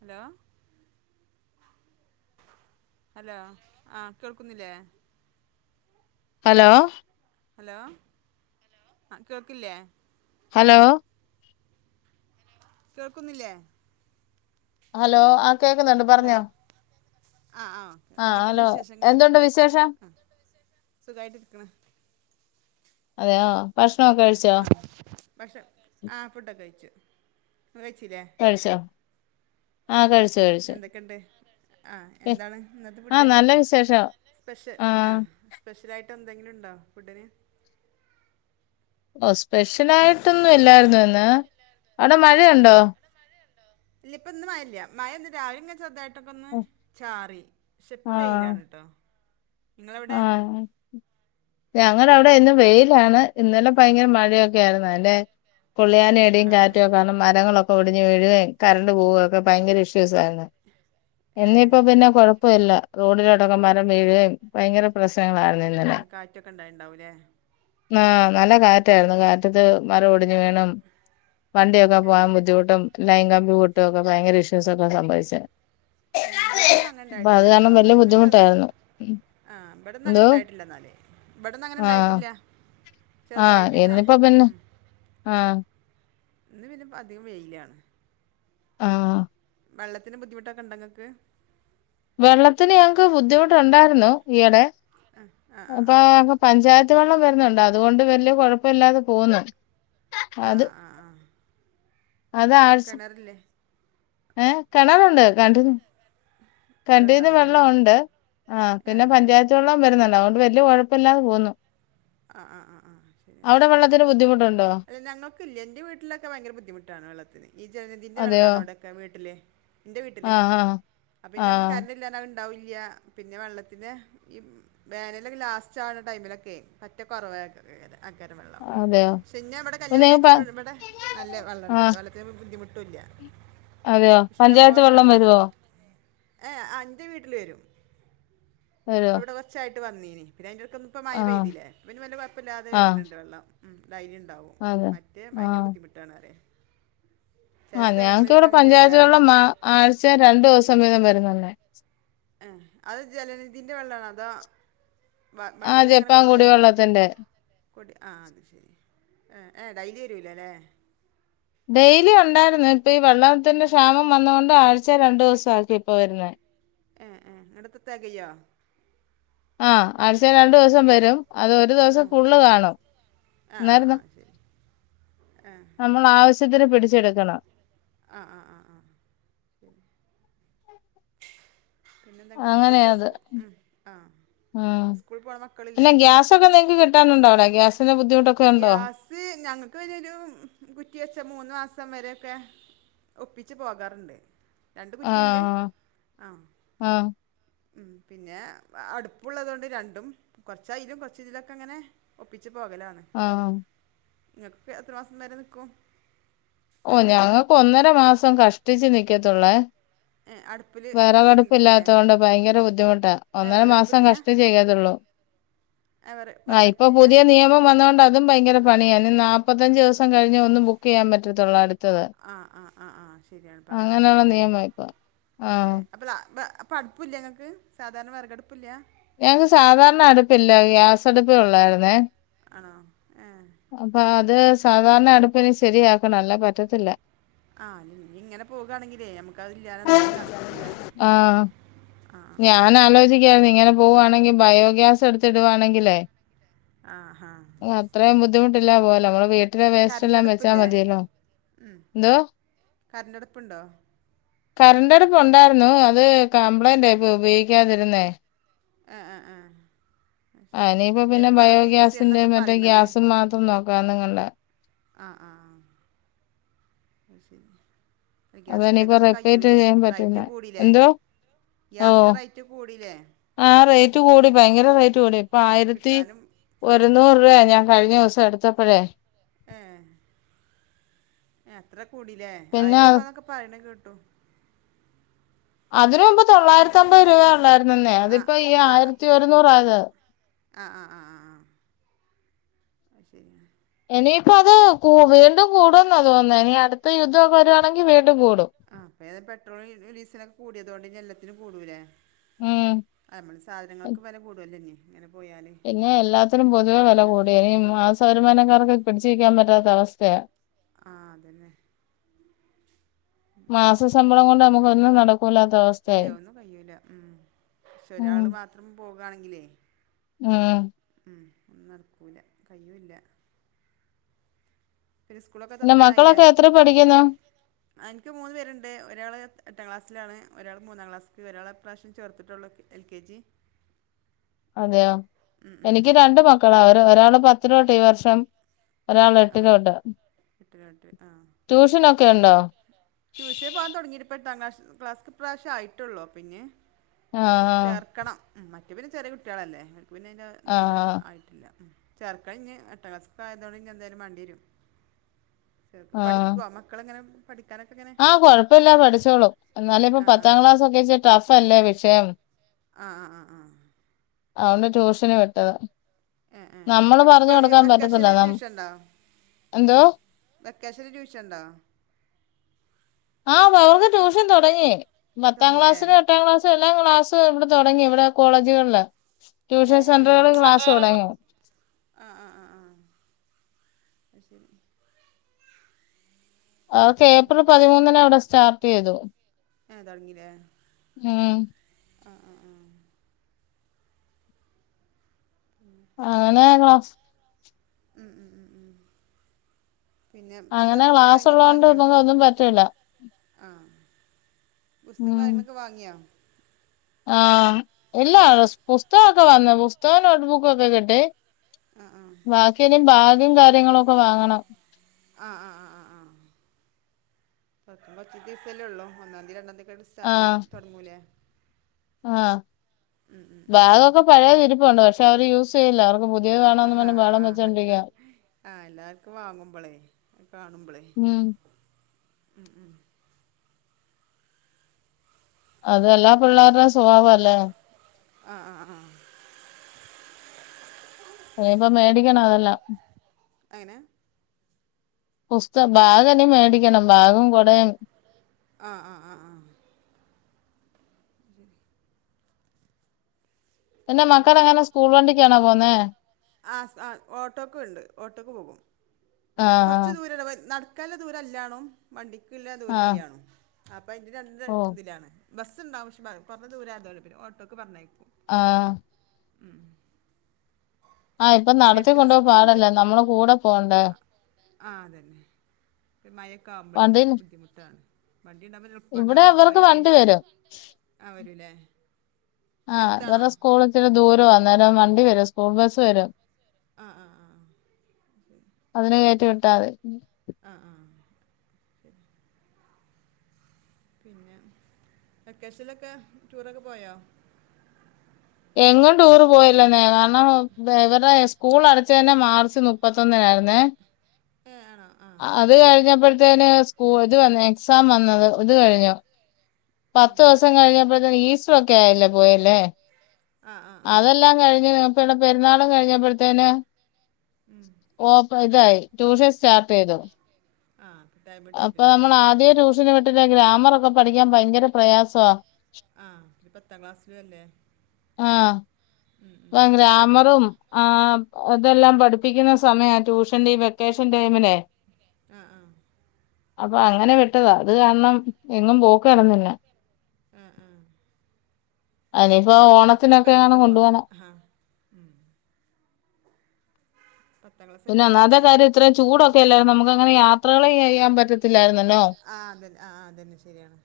Hello. Hello ആഹ് കേൾക്കുന്നില്ലേ hello. Hello അഹ് കേൾക്കില്യേ ഹലോ. കേൾക്കുന്നില്ലേ ഹലോ അഹ് ഹലോ ആഹ് ആഹ് ഒക്കെ ആ എന്തെക്കേണ്ട് ഹലോ വിശേഷങ്ങള് എന്തുണ്ട് വിശേഷം അഹ് സുഖായിട്ടിര്ക്ക്ണ്. അതെയോ ഭക്ഷണോ കഴിച്ചോ ആ ഭക്ഷ ആഹ് ഫുഡൊക്കഴിച്ചു. ഇങ്ങള് കഴിച്ചിലേ കഴിഷാ ഉം എന്തക്കെണ്ട് ആഹ് എന്താണ് ഇന്നത്തെ ആ ഫുഡ് നല്ല വിശേഷം സ്പെഷ്യൽ ആ ആഹ് സ്പെഷ്യലായിട്ടന്തെങ്കിലുണ്ടോ ഫുഡിന് ഓഹ് സ്പെഷ്യലായിട്ടൊന്നും ഇല്ലായിരുന്നു ഇന്ന്. അവിടെ മഴയുണ്ടോ? മഴയുണ്ടോ? ഇല്ല ഇപ്പ ഇന്ന് മഴല്ല്യ. മഴ ന്ന് രാവിലെ ങ്ങനെ ചെറ്തായി ട്ടൊക്കൊന്ന് ചാറി. പക്ഷെ പ്പം വെയിലാണ് ട്ടോ. ആഹ് ഞങ്ങടെ അവിടെ ഇന്നും വേയ് ലാണ്. ഇന്നലെ ഭയര മഴയൊക്കെ ആയിരുന്നു. അൻ്റെ പുള്ളിയാന് ആ ഇടിം ആ കാറ്റും ഒക്കെ കാര്ണം. മരങ്ങളൊക്കെ ഒടിഞ്ഞ് വീഴുകയും കറണ്ട് പോവുകയൊക്കെ ഭയങ്കര ഇഷ്യൂസ് ആയ്രുന്നു. ഇന്നിപ്പോ ഏ പിന്നെ കൊഴപ്പ ഇല്ല. റോഡിലോട്ടൊക്കെ മരം വീഴുകയും ഭയങ്കര പ്രശ്നങ്ങളാ ഏഹ് കാറ്റൊക്കെ ഉണ്ടായിണ്ടാവു ലേ? ന്നാഹ് നല്ല കാറ്റായിരുന്നു കാറ്റത്ത് മരം ഒടിഞ്ഞ് വീണും, വണ്ടിയൊക്കെ ഏഹ് പോവാൻ ബുദ്ധിമുട്ടും ലൈൻ കമ്പി പൊട്ടു ഒക്കെ ഭയങ്കര ഇഷ്യൂസ് ഒക്കെ സംഭവിച്ച്. ഏഹ് ഇബടന്നാ അങ്ങനെ ണ്ടായിട്ടില്ലട്ടോ. കാരണം ഇബടെ വലിയ ങ്ങനെ ചെറ്, ബുദ്ധിമുട്ടായിരുന്നു ആഹ്. വെടെന്നും എന്തോ അങ്ങനെണ്ടായിട്ടില്ല ന്നാല്. ഇവെടന്നാ അങ്ങനെ ആഹ് ണ്ടായിട്ടില്ല. ആഹ് ഇന്നിപ്പ പിന്നെ ഉം ആഹ്. ഇന്ന് പിന്നെ അധികം വെയിലാണ്. ആഹ്. വെള്ളത്തിന് ബുദ്ധിമുട്ടൊക്കെണ്ടൊ ഇങ്ങക്ക്? വെള്ളത്തിന് ഞങ്ങക്ക് ബുദ്ധിമുട്ടുണ്ടായിരുന്നു ഈയിടെ. ആഹ് ആഹ് ആഹ് അപ്പോ, പഞ്ചായത്ത് വെള്ളം വരുന്നുണ്ട് അതുകൊണ്ട് വല്യ കുഴപ്പ ഇല്ലാതെ പോവുന്നു. ആഹ് അത് ആഹ് ആഹ് ആഹ്. അത് ആഴ്സ്, കിണറില്ലേ ഏഹ്? കെണറുണ്ട്. കെണറ്റിൽ, കെൻ്റീന്ന് വെള്ളം ഉണ്ട് ആഹ് ഏഹ് പിന്നെ പഞ്ചായത്ത് വെള്ളം വരുന്നുണ്ട് അതൊണ്ട് വല്യ കുഴപ്പല്ലാതെ പോവുന്നു. ആഹ് ആഹ് ആഹ് ആഹ് ശരിയാണ്. ത്തിന് ബുദ്ധിമുട്ടുണ്ടോ? അല്ല ഞങ്ങക്കില്ല എന്റെ വീട്ടിലൊക്കെ ഭയങ്കര ബുദ്ധിമുട്ടാണ് വെള്ളത്തിന് ഈ ജലനിധിന്റെ അതെയോ വള്ളാണ് അവിടൊക്കെ വീട്ടില്. ഇന്റെ വീട്ടില്. ആഹ് ആഹ് അപ്പപിന്നെ ഞം ആഹ് കരണ്ടില്ലാർഞ്ഞാ അത് ഇണ്ടാവൂല്ല്യ പിന്നെ വെള്ളത്തിനെ ഈ. വേനൽലൊക്കെ ലാസ്റ്റ് ആവ്ണ ടൈമിലൊക്കെ പറ്റെ കൊറവേ കാര ആക്കാരം വെള്ളം. അതെയോ പക്ഷെ ഇന്നെ ഇവടെ കല്യാണം പിന്നെ പ കഴിച്ച ഇവടെ നല്ല വെള്ളണ്ട്ട്ടോ ആഹ് വെള്ളത്തിനു ബുദ്ധിമുട്ടുല്ല്യ. അതെയോ പഞ്ചായത്ത് ഇഷ്ട്ടംപോലെ വെള്ളം വെള്ളാണ്. വരുവോ ഏഹേഹെ. ആഹ് ഇൻ്റെ വീട്ടിൽ വരും. വരുവോ ഇപ്പെവടെ കൊർച്ചായിട്ട് വന്നീനി. പിന്നെ അയിന്റെട്ക്കൊന്ന് ഇപ്പം മഴ ആഹ് പെയുതില്ലേ. അപ്പപിന്നെ വല്ല്യ കുഴപ്പല്ലാതെ ആഹ് വര്ന്ണ്ട് വെള്ളം. ഉം ഡെയ്ലി ണ്ടാവും. അതെ മറ്റേ ഭയങ്കര ആഹ് ബുദ്ധിമുട്ടാണ് പറ്യാ. ആഹ് ഞങ്ങക്ക് ഇവടെ പഞ്ചായത്ത് അറിയേ വെള്ളം മാ ആഴ്ചേ രണ്ടു ദിവസം വീതം വരുന്നെന്നേ. ഏഹ് അത് ജലനിധിന്റെ വെള്ളാണോ അതോ വ ആഹ് മണ്ടീലങ്ങനെ ജപ്പാൻ കൊണ്ടുവര്നെ കുടിവെള്ളത്തിന്റെ കുടി ആഹ് അത് ശരി. ഏഹ്, ഏഹ് ഡെയ്ലി വരൂല്ല ല്ലേ. ഡെയ്ലി ഉണ്ടായിരുന്നു ഇപ്പ ഈ വെള്ളത്തിന്റെ ക്ഷാമം വന്നത്കൊണ്ട് ആഴ്ചേ രണ്ടു ദിവസം ആക്കി ഇപ്പോ വരുന്നേ. ഏഹ് ഏഹ് ഇന്നട്ടെത്താ തെകയോ? ആഹ് ആഴ്ചേ രണ്ടു ദിവസം വരും അത് ഒരു ദിവസം ഫുള്ള് കാണും. ആഹ് ആഹ് അന്നേരം ന- ആഹ് ശരി. ഏഹ്. നമ്മൾ ആവശ്യത്തിന് പിടിച്ചെടുക്കണം. ആഹ് ആഹ് ആഹ് ആഹ്. പിന്നെന്താ ങ്ങക്ക് അങ്ങനെയാ മക്കളൊക്കെ അത് സ്കൂ ഉം ആഹ് സ്കൂളിൽ പോണ മക്കളില്ലേ? സൊക്കെ നിങ്ങക്ക് കിട്ടാനുണ്ടൊ വടെ, ഗ്യാസിന് ബുദ്ധിമു ഗ്യാസ് ഞങ്ങക്ക് വയ്നൊരും കുറ്റി വെച്ച മൂന്ന് മാസം വരെയൊക്കെ ഒപ്പിച്ച് പോകാറ്ണ്ട്. ആഹ് ആഹ് ഉം പിന്നെ അടുപ്പുള്ളദൊണ്ട് രണ്ടും കുറച്ച അയിലും കുറച്ച് ഇതിലൊക്കെ അങ്ങനെ ഒപ്പിച്ച് പോകലാണ് ആഹ് നിങ്ങൾക്കിപ്പോ എത്ര മാസം വരെ നിക്കും ഓ ഞങ്ങക്ക് ഒന്നര മാസം കഷ്ടിച്ചു നിക്കത്തുള്ളേ അടുപ്പിൽ തീ എത്തിക്കൂലേ വിറെകടുപ്പില്ലാത്ത കൊണ്ട് ഭയങ്കര ബുദ്ധിമുട്ടാ ഏ ഒന്നര മാസം വിറകടുപ്പില്ല കഷ്ടിച്ച്നിക്കത്തുള്ളൂ [inaudible] ഏ വിറ ആഹ് ഇപ്പൊ വിറകടുപ്പില്ല പുതിയ നിയമം വന്നൊണ്ട് അതും ഭയങ്കര പണിയാ ഇനി നാപ്പത്തഞ്ച് ദിവസം കഴിഞ്ഞേ ഒന്ന് ബുക്ക് ചെയാൻ പറ്റ ത്തൊള്ള് ആഹ് ആഹ് ആഹ് ആഹ് ശരിയാണിപ്പൊ അങ്ങനെ അങ്ങനെയുള്ള വന്നല്ലൊല്ലേ നിയമ ഇപ്പൊ ആഹ് ഏഹ് അപ്പൊ ള അപ്പ അപ്പൊ അടുപ്പു ല്ലെ ഇങ്ങക്ക് സാധാരണ വിറകടുപ്പില്ലേ ഞങ്ങക്ക് സാധാരണ അടുപ്പില്ല ഗ്യാസടുപ്പേ ഉള്ളായിരുന്നേ ആണോ ഏഹ് അപ്പൊ അത് സാധാരണ അടുപ്പിനി ശരിയാക്കണം അല്ലാതെ പറ്റത്തില്ല ആഹ് ഇനി ഇങ്ങനെ പോവുകയാണെങ്കിലേ നമക്ക് ക്ക് അതില്ലാതെ എന്തായാലും നട കൂല്ല ആഹ് ആഹ് ആഹ് എനിക്ക് തോന്നുന്ന് ഇങ്ങനെ പോവുവാണെങ്കിൽ ബയോഗ്യാസ് എടുത്തിടുവാണെങ്കിലേ ആഹ് ഹാ ഇനി അത്രയും ബുദ്ധിമുട്ടില്ലാതെ പോവാല്ലോ നമ്മടെ വീട്ടിലെ വേസ്റ്റ് കറണ്ട് എല്ലാം വെച്ചാ അടുപ്പില്ലേ മതിയല്ലോ എന്തോ കരണ്ടടുപ്പുണ്ടോ കറണ്ട് അടുപ്പ് ഉണ്ടായിരുന്നു അത് കംപ്ലൈന്റ് ആയി ഇപ്പൊ ഉപയോഗിക്കാതിരുന്നേ ആഹ് ആഹ് ആഹ് ആഹ് ഇനിയിപ്പ പിന്നെ യൂസ് ബയോഗ്യാസിന്റെ ചെയ്യണമെന്നൊക്കെ മറ്റേ പറയണത് ഗ്യാസും മാത്രം നോക്കാന്നുംകണ്ട ആഹ് ആഹ് അത് ശരി ഗ്യാസ് അതനിയിപ്പോ കിട്ടാതാവുമ്പൊ റിപ്പീറ്റ് കയ്യൂല്ലേ ചെയ്യാൻ പറ്റില്ല റൈറ്റ് കൂടിലേ എന്തോ ഗ്യാസിന് ഓഹ് റെയ്റ്റ് കൂടിയില്ലേ ആഹ് റേറ്റ് കൂടി ഭയങ്കര റേറ്റ് കൂടി ഇപ്പൊ ഉം, ആയിരത്തി കിട്ടാനും ആ ഒരുന്നൂറ് രൂപയാ ഞാൻ കഴിഞ്ഞ ദിവസം എടുത്ത പ്പഴേ ഏഹ് അത്ര കൂടില്ലേ ആയിരം പിന്നെ രൂപന്നൊക്കെ പറയണ കേട്ടു അതിന് മുമ്പ് തൊള്ളായിരത്തി അമ്പത് രൂപയ ഉള്ളായിരുന്നന്നെ ആ അതിപ്പോ ഈ ആയിരത്തി ഒരുന്നൂറായത് ആഹ് ആഹ് ആഹ് ആഹ് അത് ശരി ആണ് ഇനിയിപ്പൊ അത് കൂ വീണ്ടും കൂടുവെന്ന തോന്ന്ന്നെ ഇനി അടുത്ത യുദ്ധമൊക്കെ വരുവാണെങ്കിൽ വീണ്ടും കൂടും ആഹ് അപ്പ ഏതാ പെട്രോൾ ഡീസല് ഒക്കെ കൂടിയതുകൊണ്ട് ഇനി എല്ലത്തിനും കൂടൂലേ ഉം ആഹ് നമ്മള് സാധനങ്ങൾക്കും വില കൂടുതൽ അല്ലെ ഇനി ഇങ്ങനെ പോയാല് പിന്നെ എല്ലാത്തിനും പൊതുവെ വില കൂട ഇനി കൂടും മാസ വരുമാനക്കാർക്ക് പിടിച്ചിരിക്കാൻ പറ്റാത്ത അവസ്ഥയാ ആഹ് അതന്നെ മാസ ശമ്പളം കൊണ്ട് നമുക്ക് ഒന്നും നടക് ഇല്ല ഒന്നും കയൂല്ല ഉം പക്ഷെ ഉം ഒരാള് മാത്രം പോകയാണെങ്കിലേ ഉം ഉം ഒന്നും നടക്കുല്ല കഴിയൂല്ല പിന്നെ സ്കൂളൊക്കെ പിന്നെ തോർക്കാറായില്ലേ എത്ര മക്കളൊക്കെ എത്രിൽ പഠിക്കുന്നു പഠിക്കുന്നു എനിക്ക് മൂന്ന് പേരുണ്ട് ഒരാൾ എ ഏട്ട് ക്ലാസ്സിലാണ് ഒരാൾ മൂന്നാം ക്ലാസ്ക്ക്‌ ഒരാൾ ഇപ്രാവശ്യം ചേർത്തിട്ടുള്ളൂക്കെ എൽ കെ ജി അതെയോ ഉം ഉം എനിക്ക് രണ്ട് മക്കളാ ഒര് ഒരാള് പത്തിലോട്ട് ഈ വർഷം. പത്ത് ആ ഒരാളെട്ടിലോട്ട്. എട്ടിൽ എട്ടിൽ ആ ട്യൂഷനൊക്കെ ഉണ്ടോ? ട്യൂഷൻ പോകാൻ തൊടങ്ങിട്ട്‌പ്പെട്ടാം ക്ലാഷ് ക്ലാസ്ക് പ്രാവശ്യായി ട്ടെള്ളൂ പിന്നെ ആഹ് ചേർക്കണം. ഉം മറ്റേ പിന്നെ ചെറിയ കുട്ടികളല്ലേ ഓൽക് പിന്നെ അതിന്റെ തി പ ആഹ് ആയി ട്ടില്ല ചേർകണനി എട്ടാം ക്ലാസ്സക്കെ ആയതോണ്ട് ഇനി എന്തായാലും മാണ്ടി വരും ചേർക്ക ആഹ് പഠിക്കോ മക്കളെങ്ങനെ പഠിക്കാനൊക്കെങ്ങന? ആഹ് കൊഴപ്പല്ല പഠിച്ചോളു എന്നാലിപ്പ ആ ആ പത്താം ക്ലാസ് ഒക്കെച്ച ടഫല്ലേ വിഷയം ആ ആ ആ ആ അഒണ്ട് ട്യൂഷന് വിട്ടത ഏ ഏ നമ്മള് പറഞ്ഞു ഇപ്പോൾ കൊടുക്കാൻ പറ്റത്തില്ല വെക്കേഷനിൽ നം എന്തോ? വെക്കേഷന് ട്യൂഷൻണ്ടോ? ആ പവർക്ക് ട്യൂഷൻ തൊടങ്ങി. പത്താം തുടങ്ങിയില്ലേ ക്ലാസ്സിന് എട്ടാം ക്ലാസ് പെല്ലാ ക്ലാസ്സ് ഇവിടെ തൊടങ്ങി ഇവിടെ കോളേജുകളില് ട്യൂഷൻ സെന്ററുകളില് ക്ലാസ്സ് തൊടങ്ങി ആഹ് ആഹ് ആഹ് അയ് ശരി ആാാാ അഓക്കെ ഏപ്രിൽ പതിമൂന്നിന വിടെ സ്റ്റാർട്ട് ചെയ്തു. ഊ ആഹ് ആഹ് ആ ഉം അങ്ങനെയാ ക്ലാസ് ഉം ഉം ഉം ഉം പിന്നെ അങ്ങനെ ബുസ്തകം ക്ലാസ് കാര്യങ്ങളൊക്കെ ഉള്ളോണ്ട് വാങ്ങിയോ? നമുക്ക് ഒന്നും പറ്റൂല ആഹ് പുസ്തകം ഉം കാര്യങ്ങളൊക്കെ വാങ്ങിയോ? ആഹ് എല്ലാ ചെറിയ പുസ്തകമൊക്കെ വന്ന് പുസ്തകം നോട്ട്ബുക്കൊക്കെ കിട്ടി. ആ ആഹ് ബാക്കിയിന് ബാഗും കാര്യങ്ങളൊക്കെ വാങ്ങണം. ആഹ ആ ആ ആഹ് തൊർക്കാൻ കൊർച്ച് ദിവസല്ലേള്ളൂ ഒന്നാതി രണ്ടാംതീ ക്ഡ് സ്റ്റാർട്ട് ആഹ് തൊടങ്ങൂലേ ആഹ് ബാഗൊക്കെ പഴയതിരുപ്പുണ്ട് പക്ഷെ അവര് യൂസ്യ്ല്ല അവർക്ക് പുതിയത് വേണോന്ന് ആഹ പറഞ്ഞ് ബഹളം ആ അവർക്ക് വെച്ചോണ്ടിരിക്കുവാ ആഹ് എല്ലാർക്കും വാങ്ങുമ്പളേ അഅ് കാണുമ്പളേ ഉം ഉം ഉം അത് എല്ലാ പിള്ളേരുടെ സ്വഭാവാല്ലേ ആഹ് ആഹ് ആഹ് എനിപ്പ മേടിക്കണതെല്ലാം എങ്ങനെ? പുസ്ത ബാഗെല്ലം മേടിക്കണം ബാഗും കൊടേം ആഹ് ആഹ് ആഹ് ആഹ് ശരി അന്റെ പിന്നെ മക്കളങ്ങനെ സ്കൂൾ വണ്ടിക്കാണോ പോന്നേ? ആഹ് സ ഓട്ടോക്കെണ്ട് ഓട്ടോക്ക് പോകും. ആഹ് കൊറച്ചു ആഹ് ദൂര നടക്കല്ല ദൂരല്ലാണു വണ്ടിക്കുള്ള ദൂര ആഹ് ല്ല്യാണു അപ്പൊ തിലെന്ത് ഓഹ് തിലാണ് ബസ് ണ്ടാവും പക്ഷെ ബ കൊർഞ്ഞ ദൂരം [unintelligible] ഓട്ടോക്ക് പറഞ്ഞേകും ആഹ് ഉം ആ ഇപ്പ നടത്തി കൊണ്ടോവാൻ പാടല്ലേ നമ്മള് കൂടെ പോണ്ടേ. അ ആഹ് അതെന്നെ മയക്കവുമ്പോഴേ അപ്പൊ വണ്ടിയിൽ ബുദ്ധിമുട്ടാണ് വണ്ടിണ്ടാവുമ്പൊ എല്ലോ ഇവിടെ ഇപ്പണ്ടൊ ഇവർക്ക് പോയാല് വണ്ടി വരും ആ വെരുലെ ആഹ് ഇവരെ സ്കൂള്ത്തിരി ദൂരവാ ന്നെരം വണ്ടി വരും. സ്കൂൾ ബസ്സ് വരും. ആഹ്, ആഹ്, ആഹ് അതിനെ കേറ്റി വിട്ടാതി. അഹ് ആഹ് പിന്നെ വെക്കേഷൻലൊക്കെ ടൂറൊക്കെ പോയോ എങ്ങും ടൂറ് പോയില്ലന്നെ കാര്ണം വ ഇവർടെ സ്കൂൾ അടച്ചതന്നേ മാർച്ച് മു പ്പത്തൊന്നിനായിര്ന്നേ. ഏ ആണോ ആ അത് കഴിഞ്ഞപ്പഴത്തേന് കൂ ഇത് വന്നെ എക്സാം വന്നത് ഇത് കഴിഞ്ഞോ ആ പത്തു ദിവസം കഴിഞ്ഞപ്പഴത്തേക്ക് ഈസ്സോ ഒക്കെ ആയില്ലേ പോയില്ലേ. ആ ആ ആ അതെല്ലാം കഴിഞ്ഞ് നമുക്ക് ഇവിടെ പെരുന്നാളും കഴിഞ്ഞപ്പഴത്തേന് ഉം. ഓപ് ഇതായി ട്യൂഷൻ സ്റ്റാർട്ട് ചെയ്തു. ആഹ് [unintelligible] അപ്പൊ നമ്മൾ ആദെ ട്യൂഷന് വിട്ടിട്ട് ഗ്രാമറൊക്കെ പഠിക്കാൻ ഭയങ്കര പ്രയാസ. ആഹ് നി പത്താം ക്ലാസ്സിലുവല്ലേ. ആഹ് ഇപ്പ ഉം. ഗ്രാമറും ആഹ് അതെല്ലാം പഠിപ്പിക്കുന്ന സമയ ട്യൂഷൻഈ വെക്കേഷൻ ടൈമിനെ ആഹ് ആഹ് അപ്പൊ അങ്ങനെ പെട്ടതാ അത് കാരണം എങ്ങും പോക്ക് നടന്നില്ല. ആ ആ ഇനിയിപ്പോ പത്താം ക്ലാസ്സൊക്കെ ഓണത്തിനൊക്കെ കയ്ഞ്ഞിട്ട് എങ്ങാനും പോകാം കൊണ്ടുപോണം അഹാ ഉം. പത്താം ക്ലാസ്സൊക്കെ പിന്നൊന്നാമത്തെ കഴിഞ്ഞിട്ടേ കാര്യം ഇത്രേം ചൂടൊക്കെയല്ലായിരുന്നോ അമുക്കങ്ങനെ യാത്രകള് ചെയ്യാൻ പറ്റത്തില്ലായിരുന്നല്ലോ? ആഹ് അതെന്നെ ആഹ് അതെന്നെ ശെരിയാണ്.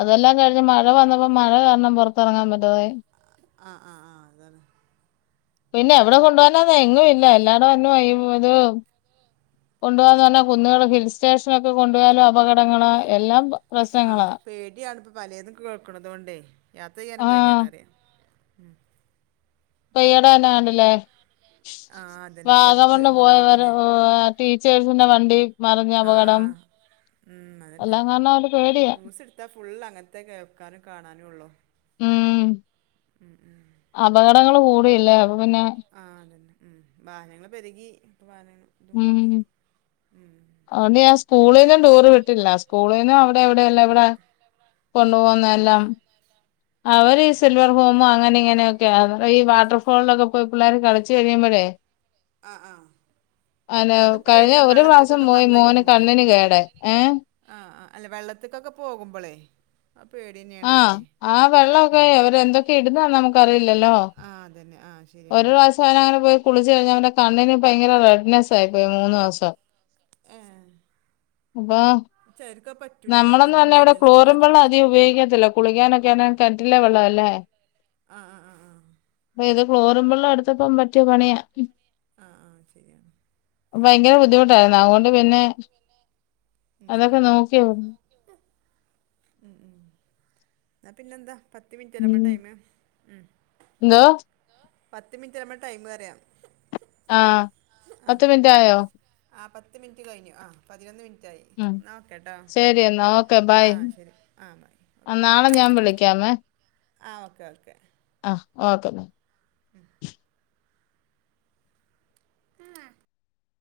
അതെല്ലാം കഴിഞ്ഞ് മഴ വന്നപ്പൊ മഴ കാരണം പൊറത്തെറങ്ങാൻ പറ്റാതായി. ആഹ് ആഹ് ആഹ് അതാണ് പിന്നെ എവിടെ കൊണ്ട് പോവാന എങ്ങും ഇല്ല എല്ലാടെ എന്നും അയ്മുത് ഓ കൊണ്ട് പോ [unintelligible] [unintelligible] കുന്നുകൾ ഒക്കെ ഹിൽ സ്റ്റേഷനൊക്കെ കൊണ്ടു പോയാലും അപകടങ്ങളാ എല്ലാം പ പ്രശ്നങ്ങളാ. പേടിയാണ്പ്പൊ പലെതും കേൾക്ക്ണതോണ്ടേ യാത്ര ചെയ്യാനും ആ പേടിയാണ് പറയ. ഇപ്പെയ്യിടെ തന്നെ കണ്ടിലെ ആഹ് അതന്നെ ഇപ്പടുത്ത് വാഗമണ്ണ് നമ്മള് പോയവര് കേട്ടില്ലേ ഓ വാ ടീച്ചേയ്സിന്റെ വണ്ടീ ആഹ് ഉം അതെന്നെ. എല്ലാം കാരണം അവര് പേടിയാ ന്യൂസ് ഇട്ത്താ ഫുള്ള് അങ്ങൻത്തെ കേൾക്കാനും കാണാനും ഒള്ളു. ഉം ഉം, ഉം അപകടങ്ങള് കൂടിയില്ലേ. അപ്പ പിന്നെ ആഹ് ഉം അതെന്നെ ഉം വാഹനങ്ങൾ പെരുകി ഇപ്പ വാഹനങ്ങൾ ഇതും കൂടി ഉം. അതോണ്ട് ഞാൻ സ്കൂളിലും ടൂറ് വിട്ടില്ല സ്കൂളിന്നും അവ്ടെ എവ്ടെ എല്ലാവ്ടേ കൊണ്ടു പോകുന്നഎല്ലാം അവര് ഏഹ് സിൽവർഹോ കുമ്പോ അങ്ങനെ ഇങ്ങനെയൊക്കെ ആര്ന്നു ഈ വാട്ടർഫോളിലൊക്കെ പോയി പിള്ളാർ കളിച്ച് കഴിയുമ്പഴേ ആഹ് ആഹ് ഹലോ അല്ല അതും കഴിഞ്ഞ പേടിയാണ് ഒരു മാസം വെള്ളത്തിക്കൊക്കെ പോയി മോന് പറഞ്ഞയക്കുമ്പോളേ കണ്ണിന് കേടെ ഏഹ് ആഹ് ആഹ് അല്ലെ വെള്ളത്ത്ക്കൊക്കെ പോകുമ്പോളെ അ പേടിയന്നെ ആഹ് ആ വെള്ളവൊക്കെ അവരെന്തൊക്കെ ഇടുന്നന്ന് നമുക്കറിയില്ലല്ലോ ആഹ് അതെന്നെ ആ ഒരു ശരിയാണ് പ്രാവശ്യം അവനങ്ങനെ പോയി കുളിച്ച് കഴിഞ്ഞ അവന്റെ കണ്ണിന് ഭയങ്കര റെഡ്നെസ് ആയി പോയി മൂന്നൊസം. വാഹ് സെര്ക് പറ്റ് നമ്മളന്ന വന്നെ ഇവിടെ ക്ലോറിം വെള്ളം അധികം ഉപയോഗിക്കത്തില്ല കുളിക്കാനൊക്കെ കെൻറ്റിലെ വെള്ളം അല്ലേ ആഹ് ആഹ് ആഹ് ആഹ് ഇത് ക്ലോറിൻ വെള്ളം എടുത്തപ്പം പറ്റിയ പണിയാ ആഹ് ആഹ് ശരിയാണ് ഭയങ്കര ബുദ്ധിമുട്ടായിരുന്നു അതുകൊണ്ട് പിന്നെ ഉം അതൊക്കെ ഉം നോക്കിയോ ന്നാ പിന്നെന്താ പത്ത് മിനിറ്റ് അല്ലെ നമ്മടെ ഉം ടൈം എന്തോ പത്ത് മിനിറ്റല്ലെ നമ്മ ടൈമ് പറയാ ആഹ് പത്ത് മിനിറ്റ് ആയോ ആഹ് പത്ത് മിനിറ്റ് കഴിഞ്ഞു ആഹ് പതിനൊന്ന് മിനിറ്റയി ഉം ന്നാൽ ഓക്കെട്ടോ ശരി ആഹ് ശരി ആഹ് ബൈ ആഹ് നാളെ ഞാൻ വിളിക്കാമേ ആഹ് ഓക്കെ ഓക്കെ ആഹ് ഓക്കെന്ന ഉം ഇമ്മ